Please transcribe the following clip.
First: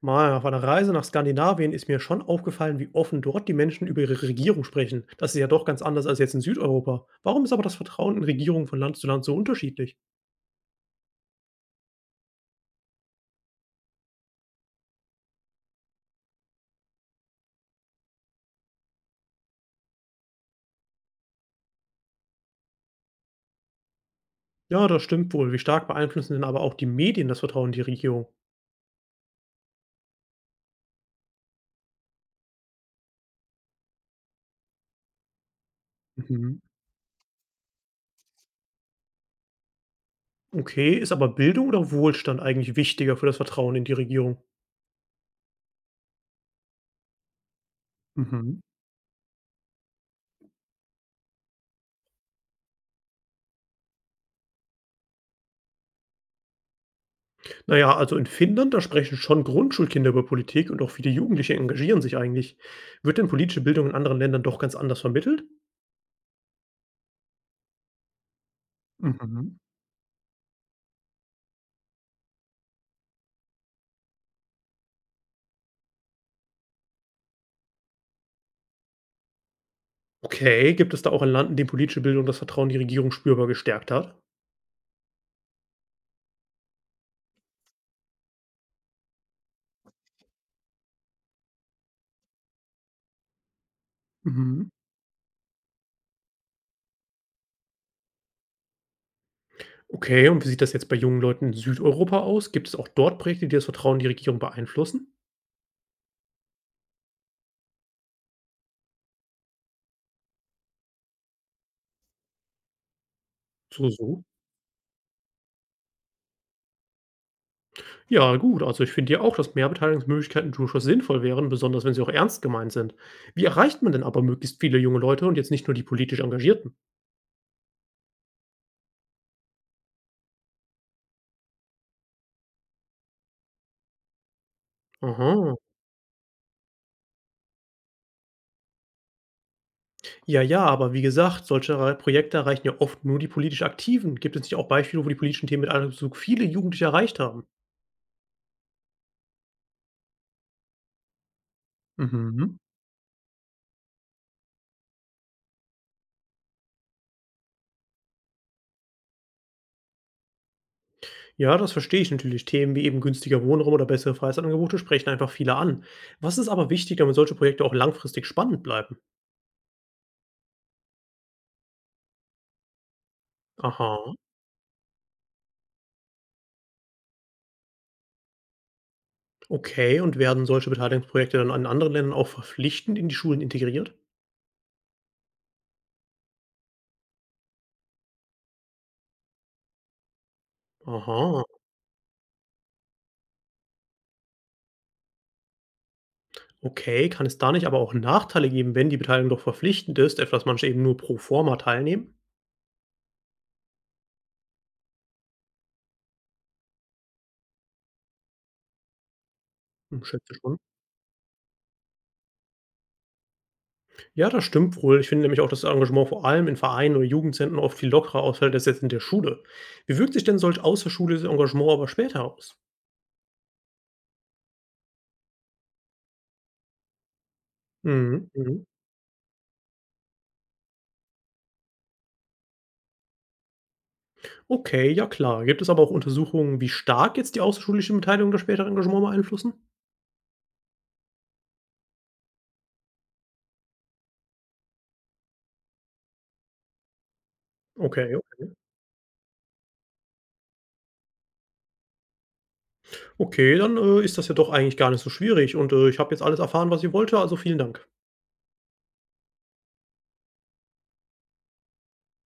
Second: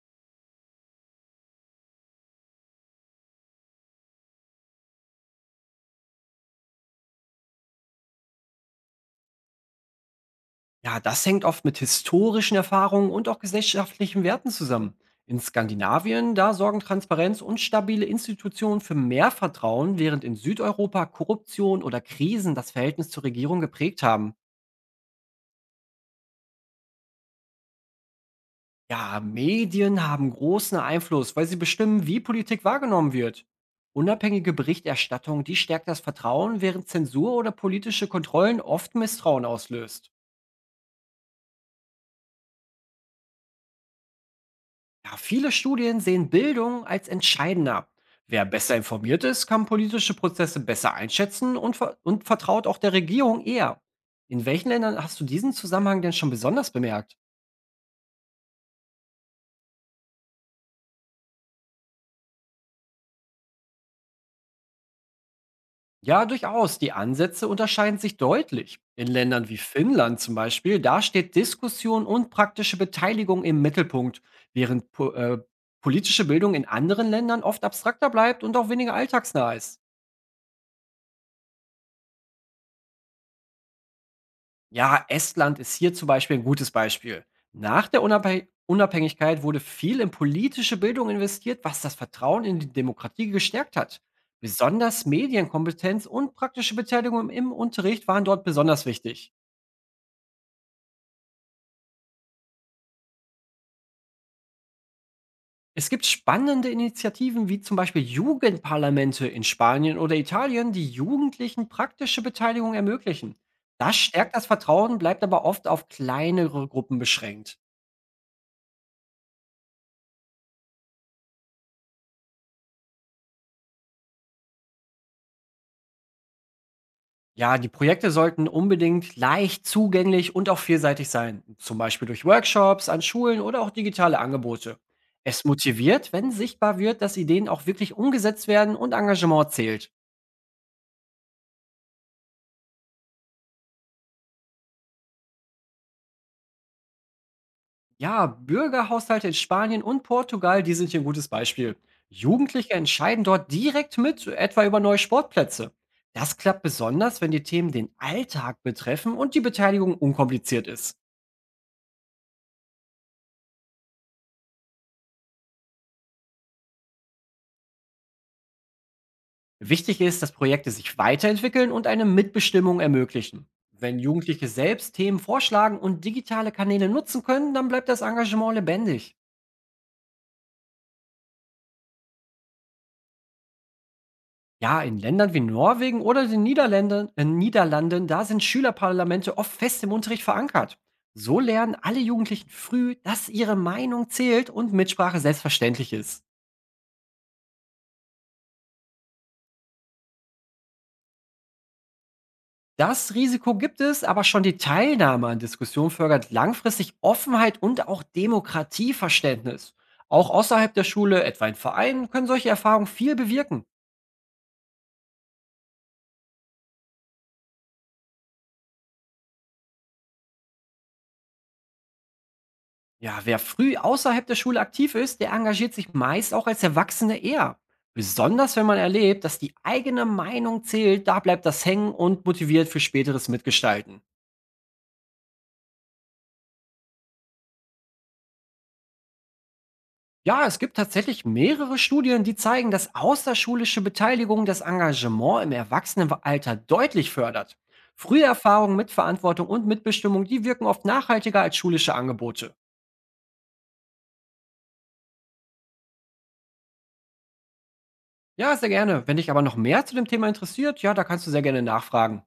Mal auf einer Reise nach Skandinavien ist mir schon aufgefallen, wie offen dort die Menschen über ihre Regierung sprechen. Das ist ja doch ganz anders als jetzt in Südeuropa. Warum ist aber das Vertrauen in Regierungen von Land zu Land so unterschiedlich? Ja, das hängt oft mit historischen Erfahrungen und auch gesellschaftlichen Werten zusammen. In Skandinavien, da sorgen Transparenz und stabile Institutionen für mehr Vertrauen, während in Südeuropa Korruption oder Krisen das Verhältnis zur Regierung geprägt haben. Ja, das stimmt wohl. Wie stark beeinflussen denn aber auch die Medien das Vertrauen in die Regierung? Ja, Medien haben großen Einfluss, weil sie bestimmen, wie Politik wahrgenommen wird. Unabhängige Berichterstattung, die stärkt das Mhm. Vertrauen, während Zensur oder politische Kontrollen oft Misstrauen auslöst. Okay, ist aber Bildung oder Wohlstand eigentlich wichtiger für das Vertrauen in die Regierung? Ja, viele Studien sehen Bildung als entscheidender. Wer Mhm. besser informiert ist, kann politische Prozesse besser einschätzen und, vertraut auch der Regierung eher. In welchen Ländern hast du diesen Zusammenhang denn schon besonders bemerkt? Naja, also in Finnland, da sprechen schon Grundschulkinder über Politik und auch viele Jugendliche engagieren sich eigentlich. Wird denn politische Bildung in anderen Ländern doch ganz anders vermittelt? Ja, durchaus. Die Ansätze unterscheiden sich deutlich. In Ländern wie Mhm. Finnland zum Beispiel, da steht Diskussion und praktische Beteiligung im Mittelpunkt, während po politische Bildung in anderen Ländern oft abstrakter bleibt und auch weniger alltagsnah ist. Okay, gibt es da auch ein Land, in dem politische Bildung das Vertrauen in die Regierung spürbar gestärkt hat? Ja, Estland ist hier zum Beispiel ein gutes Beispiel. Nach der Unabhängigkeit wurde viel in politische Bildung investiert, was das Vertrauen in die Demokratie gestärkt hat. Mhm. Besonders Medienkompetenz und praktische Beteiligung im Unterricht waren dort besonders wichtig. Okay, und wie sieht das jetzt bei jungen Leuten in Südeuropa aus? Gibt es auch dort Projekte, die das Vertrauen in die Regierung beeinflussen? Es gibt spannende Initiativen wie zum Beispiel Jugendparlamente in Spanien oder Italien, die Jugendlichen praktische Beteiligung ermöglichen. So, Das so. stärkt das Vertrauen, bleibt aber oft auf kleinere Gruppen beschränkt. Ja, gut, also ich finde ja auch, dass mehr Beteiligungsmöglichkeiten durchaus sinnvoll wären, besonders wenn sie auch ernst gemeint sind. Wie erreicht man denn aber möglichst viele junge Leute und jetzt nicht nur die politisch Engagierten? Ja, die Projekte sollten unbedingt leicht zugänglich und auch vielseitig sein, zum Beispiel durch Workshops an Schulen oder auch digitale Angebote. Es Aha. motiviert, wenn sichtbar wird, dass Ideen auch wirklich umgesetzt werden und Engagement zählt. Ja, ja, aber wie gesagt, solche Projekte erreichen ja oft nur die politisch Aktiven. Gibt es nicht auch Beispiele, wo die politischen Themen mit einem so viele Jugendliche erreicht haben? Ja, Bürgerhaushalte in Spanien und Portugal, die sind hier ein gutes Beispiel. Mhm. Jugendliche entscheiden dort direkt mit, etwa über neue Sportplätze. Das klappt besonders, wenn die Themen den Alltag betreffen und die Beteiligung unkompliziert ist. Ja, das verstehe ich natürlich. Themen wie eben günstiger Wohnraum oder bessere Freizeitangebote sprechen einfach viele an. Was ist aber wichtig, damit solche Projekte auch langfristig spannend bleiben? Wichtig ist, dass Projekte sich weiterentwickeln und eine Mitbestimmung ermöglichen. Wenn Aha, Jugendliche selbst Themen vorschlagen und digitale Kanäle nutzen können, dann bleibt das Engagement lebendig. okay. Und werden solche Beteiligungsprojekte dann in anderen Ländern auch verpflichtend in die Schulen integriert? Ja, in Ländern wie Norwegen oder den Niederlanden, Niederlanden, da sind Schülerparlamente oft fest im Unterricht verankert. So Aha, lernen alle Jugendlichen früh, dass ihre Meinung zählt und Mitsprache selbstverständlich ist. okay. Kann es da nicht aber auch Nachteile geben, wenn die Beteiligung doch verpflichtend ist, etwas manche eben nur pro forma teilnehmen? Das Risiko gibt es, aber schon die Teilnahme an Diskussionen fördert langfristig Offenheit und auch Demokratieverständnis. Hm, Auch Schätze schon. außerhalb der Schule, etwa in Vereinen, können solche Erfahrungen viel bewirken. Ja, das stimmt wohl. Ich finde nämlich auch, dass das Engagement vor allem in Vereinen oder Jugendzentren oft viel lockerer ausfällt als jetzt in der Schule. Wie wirkt sich denn solch außerschulisches Engagement aber später aus? Ja, wer früh außerhalb der Schule aktiv ist, der engagiert sich meist auch als Erwachsene eher. Mhm, Besonders wenn mhm. man erlebt, dass die eigene Meinung zählt, da bleibt das hängen und motiviert für späteres Mitgestalten. Okay, ja klar. Gibt es aber auch Untersuchungen, wie stark jetzt die außerschulische Beteiligung das spätere Engagement beeinflussen? Ja, es gibt tatsächlich mehrere Studien, die zeigen, dass außerschulische Beteiligung das Engagement im Erwachsenenalter deutlich fördert. Okay, Frühe Erfahrungen mit Verantwortung und Mitbestimmung, die wirken oft nachhaltiger als schulische Angebote. okay, dann, ist das ja doch eigentlich gar nicht so schwierig und, ich habe jetzt alles erfahren, was ich wollte, also vielen Dank. Ja, sehr gerne. Wenn dich aber noch mehr zu dem Thema interessiert, ja, da kannst du sehr gerne nachfragen.